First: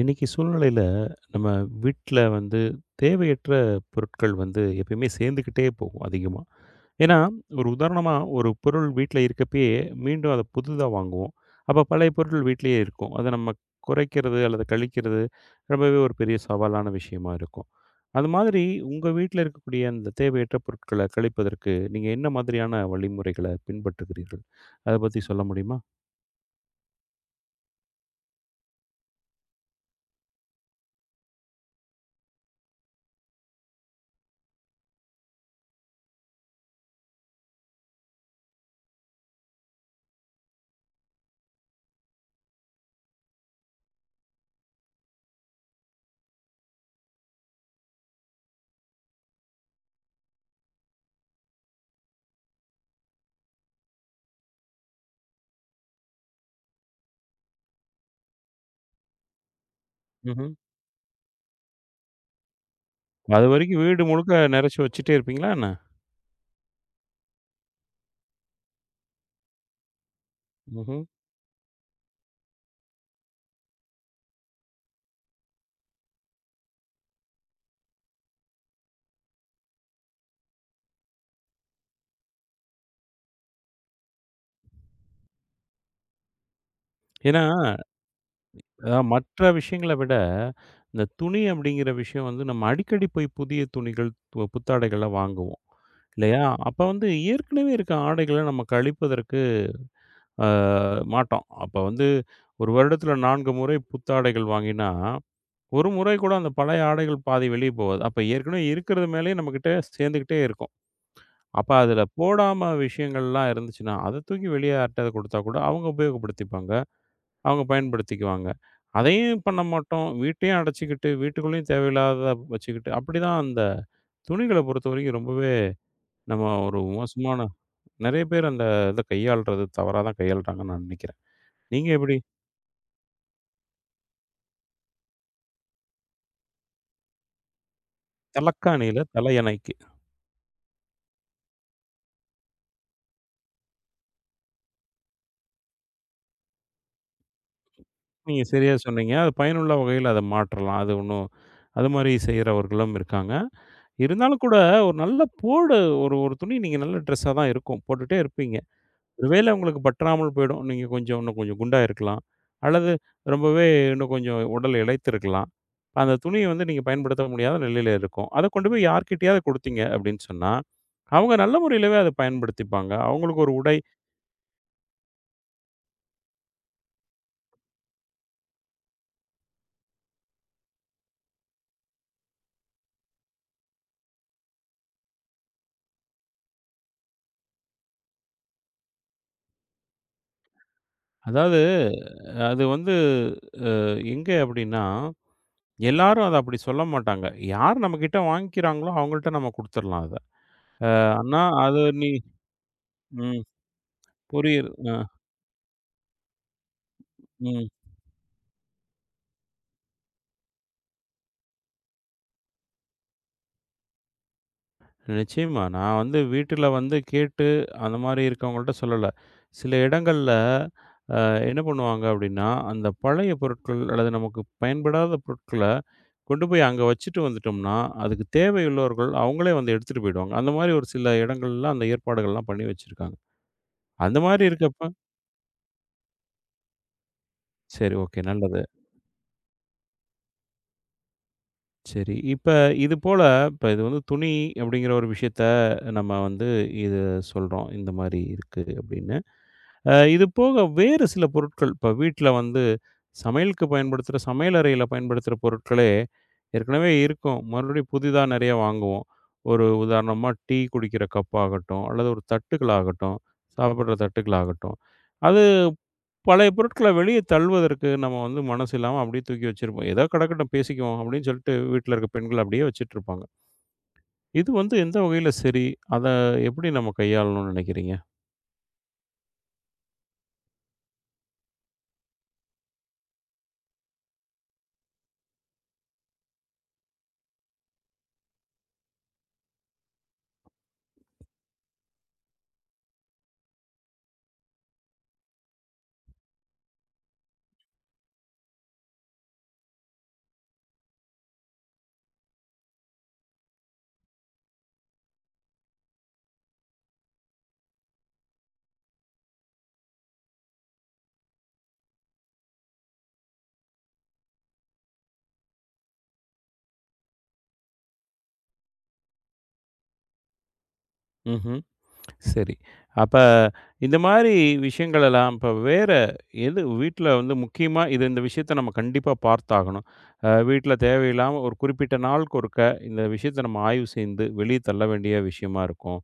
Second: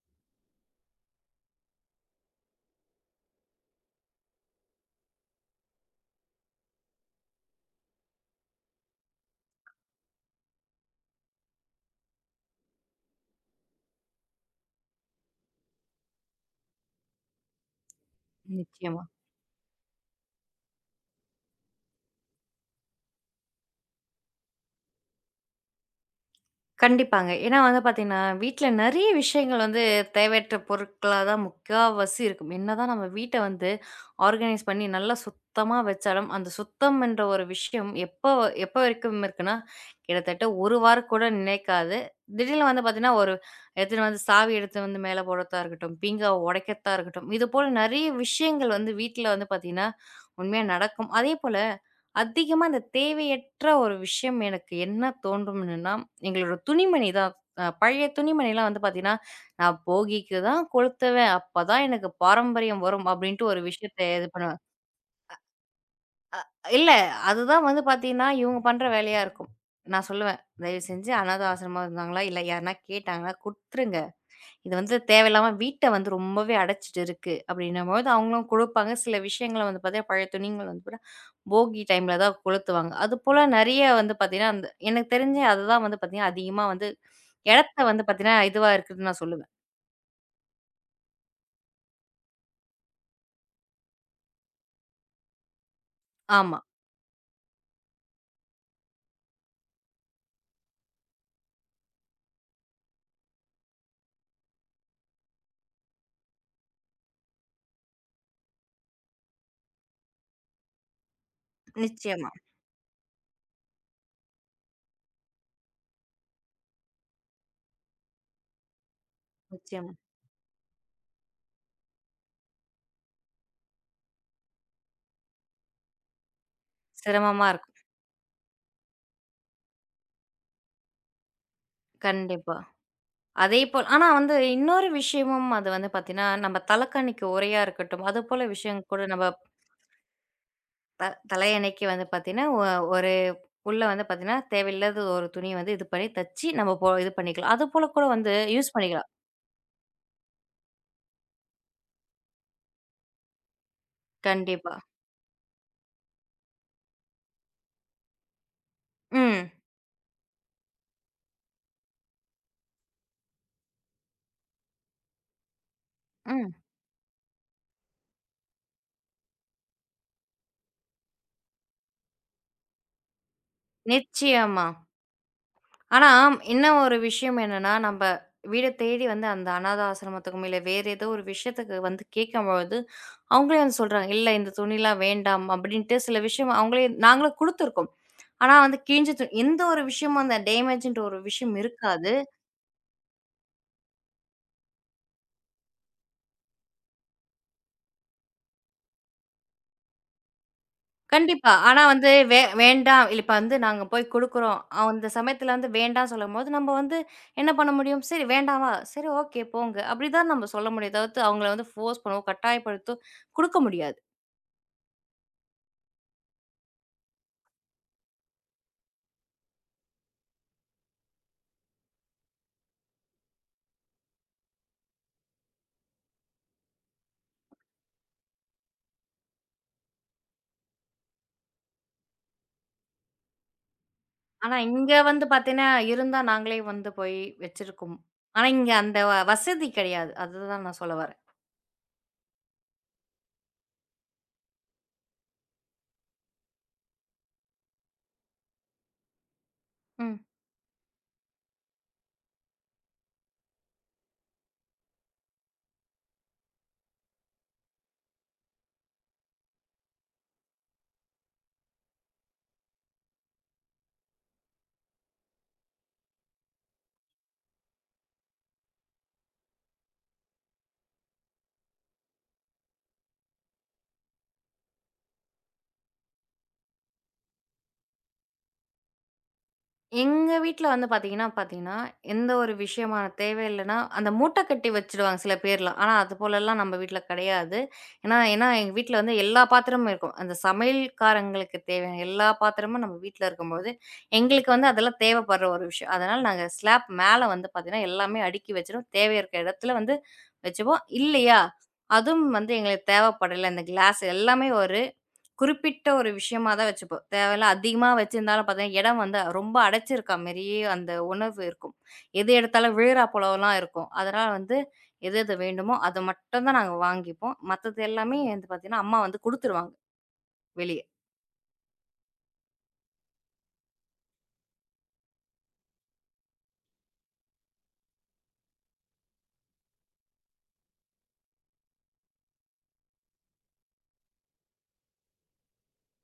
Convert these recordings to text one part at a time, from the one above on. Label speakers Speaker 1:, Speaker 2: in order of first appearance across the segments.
Speaker 1: இன்னைக்கு சூழ்நிலையில நம்ம வீட்ல வந்து தேவையற்ற பொருட்கள் வந்து எப்பயுமே சேர்ந்துக்கிட்டே போகும் அதிகமா. ஏன்னா, ஒரு உதாரணமா ஒரு பொருள் வீட்ல இருக்கப்பயே மீண்டும் அத புதிதா வாங்குவோம். அப்ப பழைய பொருட்கள் வீட்லயே இருக்கும். அத நம்ம குறைக்கிறது அல்லது கழிக்கிறது ரொம்பவே ஒரு பெரிய சவாலான விஷயமா இருக்கும். அது மாதிரி
Speaker 2: நிச்சயமா.
Speaker 1: உங்க வீட்ல இருக்கக்கூடிய அந்த தேவையற்ற பொருட்கள கழிப்பதற்கு நீங்க என்ன மாதிரியான வழிமுறைகள பின்பற்றுகிறீர்கள்? அத பத்தி சொல்ல முடியுமா?
Speaker 2: கண்டிப்பாங்க. ஏன்னா வந்து பார்த்தீங்கன்னா, வீட்ல நெறைய விஷயங்கள் வந்து தேவையற்ற பொருட்களா தான் முக்காவாசி இருக்கும். என்னதான் நம்ம வீட்ட வந்து ஆர்கனைஸ் பண்ணி நல்லா சுத்தமா வச்சாலும், அந்த சுத்தம் என்ற ஒரு விஷயம் எப்ப எப்ப வரைக்கும் இருக்குன்னா, கிட்டத்தட்ட 1 வாரம் கூட நிலைக்காது. திடீர்னு வந்து பார்த்தீங்கன்னா, ஒரு எடுத்துட்டு வந்து சாவி எடுத்து வந்து மேல போடத்தா இருக்கட்டும், பீங்காவ உடைக்கிறதா இருக்கட்டும், இதுபோல நெறைய விஷயங்கள் வந்து வீட்ல வந்து பார்த்தீங்கன்னா, உண்மையா நடக்கும். அதேபோல அதிகமா அந்த தேவையற்ற ஒரு விஷயம் எனக்கு என்ன தோன்றும்னுன்னா, எங்களோட துணிமணி தான். பழைய துணிமணிலாம் வந்து பார்த்தீங்கன்னா, நான் போகிக்கு
Speaker 1: ம்ஹ்ம்.
Speaker 2: தான் கொளுத்துவேன். அப்பதான் எனக்கு பாரம்பரியம் வரும். அப்படின்ட்டு ஒரு
Speaker 1: அதுவரைக்கும் வீடு
Speaker 2: விஷயத்த இது
Speaker 1: முழுக்க
Speaker 2: பண்ணுவேன்.
Speaker 1: நெறச்சி வச்சுட்டே இருப்பீங்களா என்ன?
Speaker 2: இல்ல. அதுதான் வந்து பார்த்தீங்கன்னா, இவங்க பண்ற வேலையா இருக்கும். நான் சொல்லுவேன், "தயவு
Speaker 1: ம்ஹ்ம்.
Speaker 2: செஞ்சு அனாதை ஆசிரமமா இருந்தாங்களா? இல்ல யாருனா கேட்டாங்கன்னா குடுத்துருங்க. இது வந்து தேவையில்லாம வீட்ட வந்து ரொம்பவே அடைச்சிட்டு இருக்கு." அப்படின்னும்போது அவங்களும் குடுப்பாங்க. சில விஷயங்கள வந்து பார்த்தீங்கன்னா, பழைய துணிங்கள வந்து பார்த்தா போகி டைம்ல தான் கொளுத்துவாங்க. அதுபோல நெறைய வந்து பார்த்தீங்கன்னா, அந்த எனக்கு தெரிஞ்சு அதுதான் வந்து பார்த்தீங்கன்னா, அதிகமா வந்து
Speaker 1: ஏன்னா,
Speaker 2: இடத்த வந்து பார்த்தீங்கன்னா, இதுவா இருக்குதுன்னு நான்
Speaker 1: மற்ற
Speaker 2: சொல்லுவேன்.
Speaker 1: விஷயங்கள விட, இந்த துணி அப்படிங்கிற விஷயம் வந்து நம்ம அடிக்கடி போய் புதிய துணிகள், புத்தாடைகள்லாம் வாங்குவோம். இல்லையா?
Speaker 2: ஆமா.
Speaker 1: அப்ப வந்து ஏற்கனவே இருக்க ஆடைகள நம்ம கழிப்பதற்கு அ மாட்டோம். அப்ப வந்து 1 வருடத்துல 4 முறை புத்தாடைகள் வாங்கினா, 1 முறை கூட அந்த பழைய ஆடைகள் பாதி வெளிய போகாது. அப்ப ஏற்கனவே இருக்கிறது மேலயே நம்மகிட்ட சேர்ந்துகிட்டே இருக்கும். அப்ப அதுல
Speaker 2: நிச்சயமா,
Speaker 1: போடாம விஷயங்கள்லாம் இருந்துச்சுன்னா, அத தூக்கி வெளிய யார்ட்டயாவது குடுத்தா கூட அவங்க உபயோகப்படுத்திப்பாங்க. அவங்க பயன்படுத்திக்குவாங்க. அதையும் பண்ண
Speaker 2: நிச்சயமா.
Speaker 1: மாட்டோம். வீட்டையும் அடைச்சுக்கிட்டு, வீட்டுக்குள்ளேயும் தேவையில்லாதத வச்சுக்கிட்டு, அப்படிதான் அந்த துணிகள பொறுத்தவரைக்கும் ரொம்பவே நம்ம ஒரு மோசமான
Speaker 2: சிரமமா இருக்கும்.
Speaker 1: நெறைய பேர் அந்த இத கையாள்றது தவறா தான் கையாள்றாங்கன்னு நான் நெனைக்கிறேன். நீங்க எப்படி?
Speaker 2: கண்டிப்பா. அதேபோல் ஆனா வந்து இன்னொரு விஷயமும் அது வந்து பார்த்தீங்கன்னா, நம்ம தலகாணிக்கு உரையா இருக்கட்டும், அதுபோல விஷயம் கூட
Speaker 1: தலக்காணியில
Speaker 2: நம்ம
Speaker 1: தலையணைக்கு.
Speaker 2: த தலையணைக்கு வந்து பார்த்தீங்கன்னா, ஒரு உள்ள வந்து பார்த்தீங்கன்னா, தேவையில்லாத ஒரு துணிய வந்து இது பண்ணி தச்சு நம்ம போ இது பண்ணிக்கலாம். அதுபோல கூட வந்து
Speaker 1: நீங்க சரியா
Speaker 2: யூஸ் பண்ணிக்கலாம்.
Speaker 1: சொன்னீங்க. அது பயனுள்ள வகையில அத மாற்றலாம். அது ஒண்ணும் அது மாரி செய்றவர்களும் இருக்காங்க. இருந்தாலும் கூட
Speaker 2: கண்டிப்பா.
Speaker 1: ஒரு நல்ல போடு ஒரு ஒரு துணி நீங்க நல்ல ட்ரெஸ்ஸா தான் இருக்கும். போட்டுட்டே இருப்பீங்க. ஒருவேளை
Speaker 2: ம்,
Speaker 1: உங்களுக்கு பற்றாமல் போயிடும். நீங்க கொஞ்சம் இன்னும் கொஞ்சம் குண்டா இருக்கலாம். அல்லது ரொம்பவே இன்னும் கொஞ்சம் உடல் இளைத்திருக்கலாம். அந்த துணிய
Speaker 2: ம்.
Speaker 1: வந்து நீங்க பயன்படுத்த முடியாத நிலையில இருக்கும். அத கொண்டு போய் யார்கிட்டயாவது குடுத்தீங்க அப்படின்னு சொன்னா, அவங்க நல்ல முறையிலவே அத பயன்படுத்திப்பாங்க. அவங்களுக்கு ஒரு உடை
Speaker 2: நிச்சயமா. ஆனா இன்னும் ஒரு விஷயம் என்னன்னா, நம்ப வீட தேடி வந்து அந்த அநாத ஆசிரமத்துக்கும், இல்ல வேறு ஏதோ ஒரு விஷயத்துக்கு வந்து கேட்கும்பொழுது, அவங்களே வந்து சொல்றாங்க, "இல்ல இந்த துணிலாம் வேண்டாம்" அப்படின்ட்டு சில விஷயம் அவங்களே நாங்களும் குடுத்துருக்கோம். ஆனா வந்து கிழிஞ்ச து எந்த ஒரு விஷயமும் அந்த டேமேஜ்ன்ற ஒரு விஷயம்
Speaker 1: அதாவது
Speaker 2: இருக்காது.
Speaker 1: அது வந்து அ எங்க அப்படின்னா, எல்லாரும் அத அப்படி சொல்ல மாட்டாங்க. யார் நம்மகிட்ட வாங்கிக்கிறாங்களோ அவங்கள்ட்ட நம்ம குடுத்துரலாம் அத. ஆனா
Speaker 2: கண்டிப்பா.
Speaker 1: அது
Speaker 2: ஆனா
Speaker 1: நீ
Speaker 2: வந்து வேண்டாம் இல்ல, இப்ப
Speaker 1: ம்.
Speaker 2: வந்து நாங்க போய் குடுக்குறோம்.
Speaker 1: புரியுது. அ.
Speaker 2: அந்த சமயத்துல வந்து வேண்டாம்னு சொல்லும்போது, நம்ம வந்து என்ன
Speaker 1: ம்.
Speaker 2: பண்ண முடியும்? "சரி வேண்டாவா? சரி ஓகே போங்க." அப்படிதான் நம்ம சொல்ல முடியும். தவிர்த்து அவங்கள வந்து ஃபோர்ஸ் பண்ணவோ, கட்டாயப்படுத்தோ குடுக்க முடியாது.
Speaker 1: நிச்சயமா. நான் வந்து வீட்டில வந்து கேட்டு, அந்த மாரி இருக்கவங்கள்ட்ட சொல்லல. சில இடங்கள்ல என்ன பண்ணுவாங்க அப்டின்னா, அந்த பழைய பொருட்கள் அல்லது நமக்கு பயன்படாத பொருட்கள கொண்டு போய் அங்க வச்சுட்டு வந்துட்டோம்னா, அதுக்கு தேவையுள்ளவர்கள் அவங்களே வந்து எடுத்துட்டு போயிடுவாங்க. அந்த மாரி ஒரு சில இடங்கள்ல அந்த ஏற்பாடுகள்லாம் பண்ணி வச்சிருக்காங்க. அந்த மாரி
Speaker 2: ஆனா
Speaker 1: இருக்கப்ப
Speaker 2: இங்க வந்து பாத்தீங்கன்னா, இருந்தா நாங்களே வந்து போய்
Speaker 1: சரி,
Speaker 2: வச்சிருக்கோம்.
Speaker 1: ஓகே
Speaker 2: ஆனா
Speaker 1: நல்லது.
Speaker 2: இங்க அந்த வசதி கிடையாது. அதுதான் நான் சொல்ல வரேன்.
Speaker 1: சரி. இப்ப இது போல இப்ப இது வந்து துணி அப்படிங்கிற ஒரு விஷயத்த நம்ம வந்து இது சொல்றோம். இந்த மாரி இருக்கு அப்படின்னு.
Speaker 2: ம்.
Speaker 1: இது போக வேறு சில பொருட்கள், இப்ப வீட்ல வந்து சமையலுக்கு பயன்படுத்துற சமையலறையில பயன்படுத்துற பொருட்களே ஏற்கனவே இருக்கும். மறுபடியும் புதிதா நெறைய வாங்குவோம். ஒரு உதாரணமா டீ குடிக்கிற கப் ஆகட்டும், அல்லது ஒரு தட்டுகள் ஆகட்டும், சாப்பிடுற தட்டுகள் ஆகட்டும். அது பழைய பொருட்கள வெளிய தள்ளுவதற்கு நம்ம வந்து மனசு இல்லாம அப்படியே தூக்கி வச்சிருப்போம். ஏதோ கிடக்கட்டும் பேசிக்குவோம் அப்படின்னு சொல்லிட்டு வீட்ல இருக்க பெண்கள் அப்படியே வச்சுட்டு இருப்பாங்க. இது வந்து எந்த வகையில சரி? அத எப்படி நம்ம கையாளணும்னு நினைக்கிறீங்க?
Speaker 2: எங்க வீட்ல வந்து பார்த்தீங்கன்னா பார்த்தீங்கன்னா, எந்த ஒரு விஷயமான தேவை இல்லன்னா, அந்த மூட்டை கட்டி வச்சுடுவாங்க சில பேர்லாம். ஆனா, அது போலலாம் நம்ம வீட்ல கிடையாது. ஏன்னா ஏன்னா எங்க வீட்ல வந்து எல்லா பாத்திரமும் இருக்கும். அந்த சமையல்காரங்களுக்கு தேவையான எல்லா பாத்திரமும் நம்ம வீட்ல இருக்கும்போது, எங்களுக்கு வந்து அதெல்லாம் தேவைப்படுற ஒரு விஷயம். அதனால நாங்க ஸ்லாப் மேல வந்து பார்த்தீங்கன்னா, எல்லாமே அடுக்கி வச்சுருவோம். தேவை இருக்க இடத்துல வந்து வச்சுப்போம். இல்லையா, அதுவும் வந்து எங்களுக்கு தேவைப்படல. இந்த கிளாஸ் எல்லாமே ஒரு குறிப்பிட்ட ஒரு விஷயமா தான் வச்சுப்போம். தேவையில்ல அதிகமா வச்சிருந்தாலும் பார்த்தீங்கன்னா, இடம் வந்து ரொம்ப அடைச்சிருக்கா மாரியே அந்த உணவு இருக்கும். எது எடுத்தாலும் விழுறா போலலாம் இருக்கும். அதனால வந்து எது எது வேண்டுமோ, அத மட்டும் தான் நாங்க வாங்கிப்போம். மத்தது எல்லாமே வந்து பார்த்தீங்கன்னா, அம்மா வந்து குடுத்துருவாங்க வெளிய.
Speaker 1: ம்ஹ்ம். சரி. அப்ப இந்த மாரி விஷயங்கள் எல்லாம் இப்ப வேற எது வீட்ல வந்து முக்கியமா இது இந்த விஷயத்த நம்ம கண்டிப்பா பார்த்தாகணும். வீட்ல தேவையில்லாம ஒரு குறிப்பிட்ட நாளுக்கு ஒருக்க இந்த விஷயத்த நம்ம ஆய்வு செய்து வெளிய தள்ள வேண்டிய விஷயமா இருக்கும்.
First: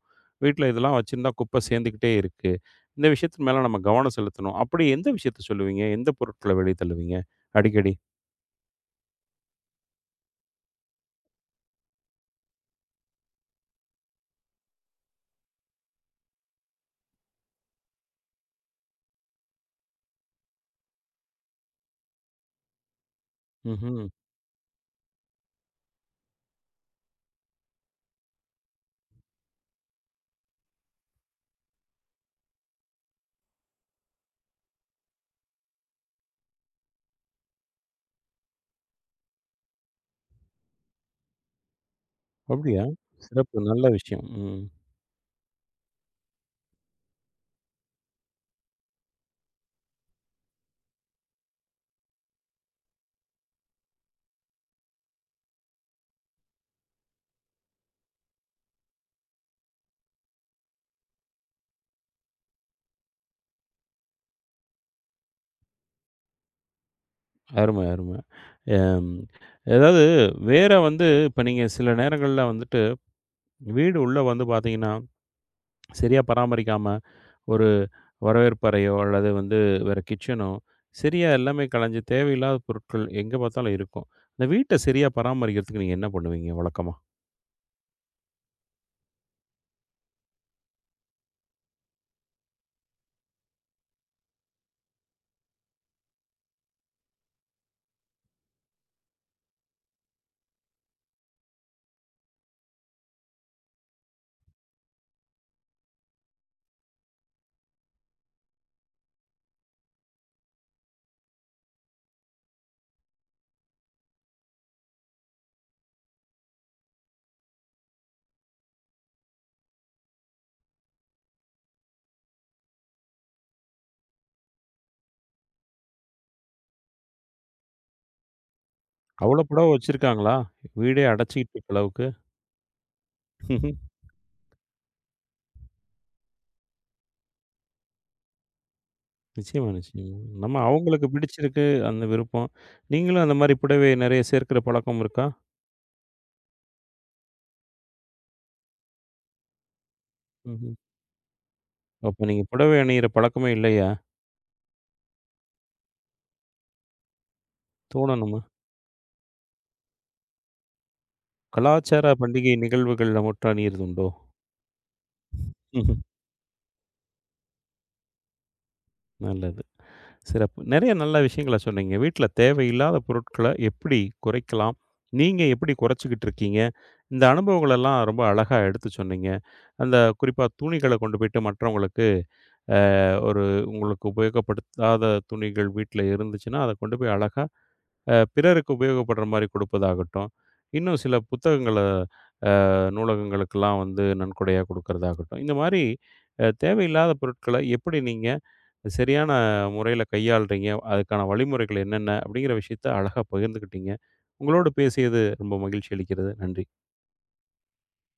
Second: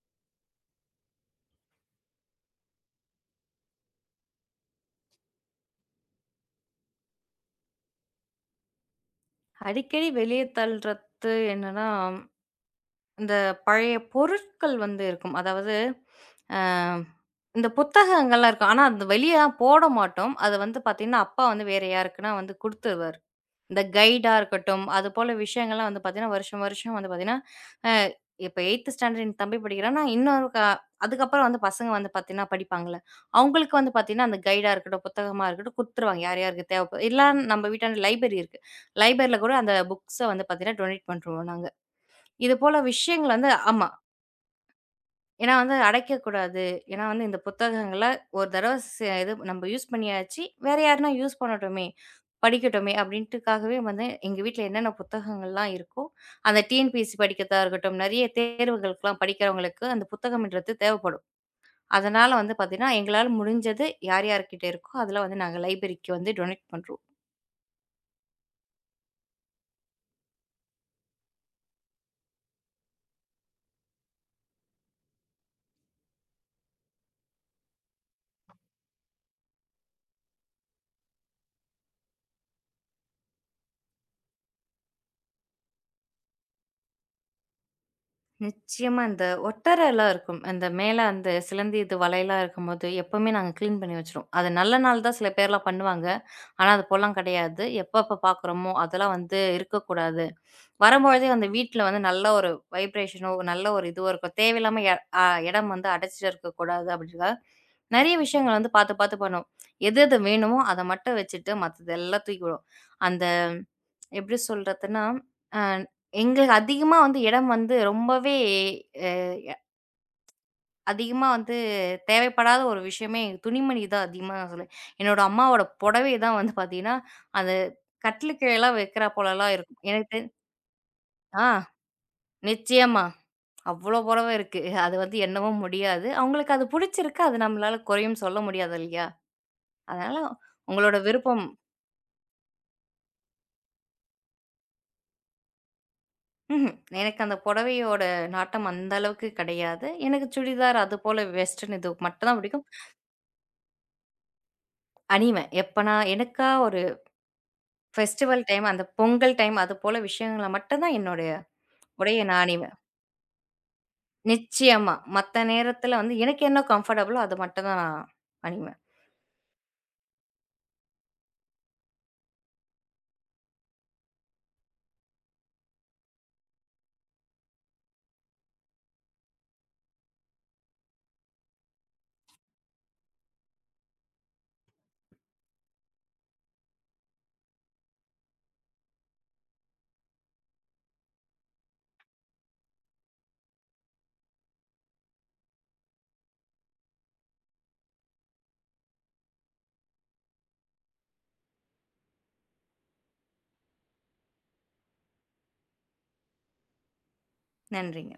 Speaker 1: வீட்ல இதெல்லாம் வச்சிருந்தா குப்பை சேர்ந்துக்கிட்டே இருக்கு. இந்த விஷயத்து மேல நம்ம கவனம் செலுத்தணும். அப்படி எந்த விஷயத்த சொல்லுவீங்க? எந்த பொருட்கள வெளிய தள்ளுவீங்க? அடிக்கடி?
Speaker 2: அடிக்கடி வெளிய தள்றது என்னன்னா, இந்த பழைய பொருட்கள் வந்து இருக்கும். அதாவது அ இந்த புத்தகங்கள்லாம் இருக்கும். ஆனா, அது வெளிய தான் போட மாட்டோம். அத வந்து பார்த்தீங்கன்னா, அப்பா வந்து வேற யாருக்குன்னா வந்து குடுத்துருவாரு. இந்த
Speaker 1: ம்ஹ்ம்.
Speaker 2: கைடா இருக்கட்டும், அது போல விஷயங்கள்லாம் வந்து பார்த்தீங்கன்னா, வருஷம் வருஷம் வந்து பார்த்தீங்கன்னா, அ இப்ப 8த் ஸ்டாண்டர்ட் என் தம்பி படிக்கிறான்னா, இன்னொரு க அதுக்கப்புறம் வந்து பசங்க வந்து பார்த்தீங்கன்னா, படிப்பாங்கல்ல. அவங்களுக்கு வந்து பார்த்தீங்கன்னா, அந்த கைடா இருக்கட்டும், புத்தகமா இருக்கட்டும் குடுத்துருவாங்க. யார் யாருக்கு தேவைப்ப இல்ல நம்ம வீட்டாண்ட லைப்ரரி இருக்கு. லைப்ரரியில கூட அந்த புக்ஸ வந்து பார்த்தீங்கன்னா, டொனேட் பண்ருவோம் நாங்க. இது போல
Speaker 1: அப்படியா?
Speaker 2: விஷயங்கள் வந்து
Speaker 1: சிறப்பு. நல்ல
Speaker 2: ஆமா.
Speaker 1: விஷயம். ம்.
Speaker 2: ஏன்னா வந்து அடைக்கக்கூடாது. ஏன்னா வந்து இந்த புத்தகங்கள ஒரு தடவ சே இது நம்ம யூஸ் பண்ணியாச்சு. வேற யாருனா யூஸ் பண்ணட்டுமே! படிக்கட்டுமே! அப்பிடின்ட்டுக்காகவே வந்து எங்க வீட்ல என்னென்ன புத்தகங்கள்லாம் இருக்கோ, அந்த டிஎன்பிஎஸ்சி படிக்கிறதா இருக்கட்டும், நிறைய தேர்வுகளுக்குலாம் படிக்கிறவங்களுக்கு அந்த புத்தகம்ன்றது தேவைப்படும். அதனால வந்து பார்த்தீங்கன்னா, எங்களால முடிஞ்சது யார் யார்கிட்ட இருக்கோ, அதெல்லாம் வந்து நாங்க லைப்ரரிக்கு வந்து டொனேட் பண்றோம்.
Speaker 1: அருமை, அருமை. அம். அதாவது வேற வந்து இப்ப நீங்க சில நேரங்கள்ல வந்துட்டு, வீடு உள்ள வந்து பார்த்தீங்கன்னா, சரியா பராமரிக்காம, ஒரு வரவேற்பறையோ அல்லது வந்து வேற கிச்சனோ, சரியா எல்லாமே கலஞ்சு தேவையில்லாத பொருட்கள் எங்க பார்த்தாலும் இருக்கும். இந்த வீட்ட சரியா பராமரிக்கிறதுக்கு நீங்க என்ன பண்ணுவீங்க வழக்கமா?
Speaker 2: நிச்சயமா இந்த ஒட்டறலாம் இருக்கும். அந்த மேல அந்த சிலந்தி இது வலையெல்லாம் இருக்கும்போது, எப்பவுமே நாங்க கிளீன் பண்ணி வச்சுருவோம். அது நல்ல நாள் தான் சில பேர்லாம் பண்ணுவாங்க. ஆனா அது இப்போலாம் கிடையாது. எப்பப்ப பார்க்குறோமோ, அதெல்லாம் வந்து இருக்கக்கூடாது. வரும்பொழுதே வந்து வீட்ல வந்து நல்ல ஒரு வைப்ரேஷனோ, நல்ல ஒரு இதுவோ இருக்கும். தேவையில்லாம எ அ இடம் வந்து அடைச்சுட்டு இருக்கக்கூடாது அப்படின்றதுக்காக, நெறைய விஷயங்கள் வந்து பார்த்து பார்த்து பண்ணுவோம். எது எது வேணுமோ அத மட்டும் வச்சுட்டு மத்தது எல்லாம் தூக்கிவிடுவோம். அந்த எப்படி சொல்றதுன்னா, அ எங்களுக்கு அதிகமா வந்து இடம் வந்து ரொம்பவே அ அதிகமா வந்து தேவைப்படாத ஒரு விஷயமே துணிமணி தான் அதிகமா நான் சொல்லுவேன். என்னோட அம்மாவோட புடவை தான் வந்து பார்த்தீங்கன்னா, அந்த கட்டிலுக்கீழலாம் வைக்கிறா
Speaker 1: அவ்ளோ
Speaker 2: போலலாம்
Speaker 1: புடவ
Speaker 2: இருக்கும். எனக்கு தெரி
Speaker 1: வச்சிருக்காங்களா? வீடே
Speaker 2: ஆ
Speaker 1: அடைச்சுக்கிட்டு இருக்க அளவுக்கு?
Speaker 2: நிச்சயமா. அவ்ளோ புடவை இருக்கு. அது வந்து எண்ணவும் முடியாது. அவங்களுக்கு அது புடிச்சிருக்கு. அது நம்மளால குறையும் சொல்ல முடியாது இல்லையா?
Speaker 1: நிச்சயமா, நிச்சயமா.
Speaker 2: அதனால
Speaker 1: நம்ம
Speaker 2: உங்களோட
Speaker 1: அவங்களுக்கு
Speaker 2: விருப்பம்
Speaker 1: பிடிச்சிருக்கு அந்த விருப்பம். நீங்களும் அந்த மாரி புடவை நெறைய சேர்க்கிற பழக்கம் இருக்கா?
Speaker 2: ம்ஹ்ம். எனக்கு அந்த புடவையோட நாட்டம் அந்த அளவுக்கு கிடையாது. எனக்கு
Speaker 1: ம்ஹ்ம்.
Speaker 2: சுடிதார் அது போல வெஸ்டர்ன் இது
Speaker 1: அப்ப
Speaker 2: மட்டும் தான்
Speaker 1: நீங்க
Speaker 2: பிடிக்கும்.
Speaker 1: புடவை அணியிற பழக்கமே இல்லையா?
Speaker 2: அணிவேன். எப்ப நான் எனக்கா ஒரு
Speaker 1: தோணணுமா?
Speaker 2: ஃபெஸ்டிவல் டைம், அந்த பொங்கல் டைம் அது போல விஷயங்கள மட்டும் தான் என்னுடைய
Speaker 1: கலாச்சார
Speaker 2: உடைய நான்
Speaker 1: பண்டிகை
Speaker 2: அணிவேன்.
Speaker 1: நிகழ்வுகள்ல முற்றாணியது உண்டோ?
Speaker 2: நிச்சயமா. மத்த
Speaker 1: ம்ஹ்ம்.
Speaker 2: நேரத்துல வந்து எனக்கு என்ன கம்ஃபர்டபுளோ அது மட்டும் தான் நான் அணிவேன்.
Speaker 1: நல்லது. சிறப்பு. நெறைய நல்ல விஷயங்கள சொன்னீங்க. வீட்ல தேவையில்லாத பொருட்கள எப்படி குறைக்கலாம்? நீங்க எப்படி குறைச்சுக்கிட்டு இருக்கீங்க? இந்த அனுபவங்களெல்லாம் ரொம்ப அழகா எடுத்து சொன்னீங்க. அந்த குறிப்பா துணிகள கொண்டு போயிட்டு மற்றவங்களுக்கு ஒரு உங்களுக்கு உபயோகப்படுத்தாத துணிகள் வீட்ல இருந்துச்சுன்னா, அத கொண்டு போய் அழகா பிறருக்கு உபயோகப்படுற மாரி குடுப்பதாகட்டும், இன்னும் சில புத்தகங்கள நூலகங்களுக்கெல்லாம் வந்து நன்கொடையா குடுக்கிறதாகட்டும். இந்த மாரி தேவையில்லாத பொருட்கள எப்படி நீங்க சரியான முறையில கையாள்றீங்க? அதுக்கான வழிமுறைகள் என்னென்ன? அப்படிங்கிற விஷயத்த அழகா பகிர்ந்துக்கிட்டீங்க. உங்களோடு பேசியது ரொம்ப மகிழ்ச்சி அளிக்கிறது. நன்றி.
Speaker 2: நன்றிங்க.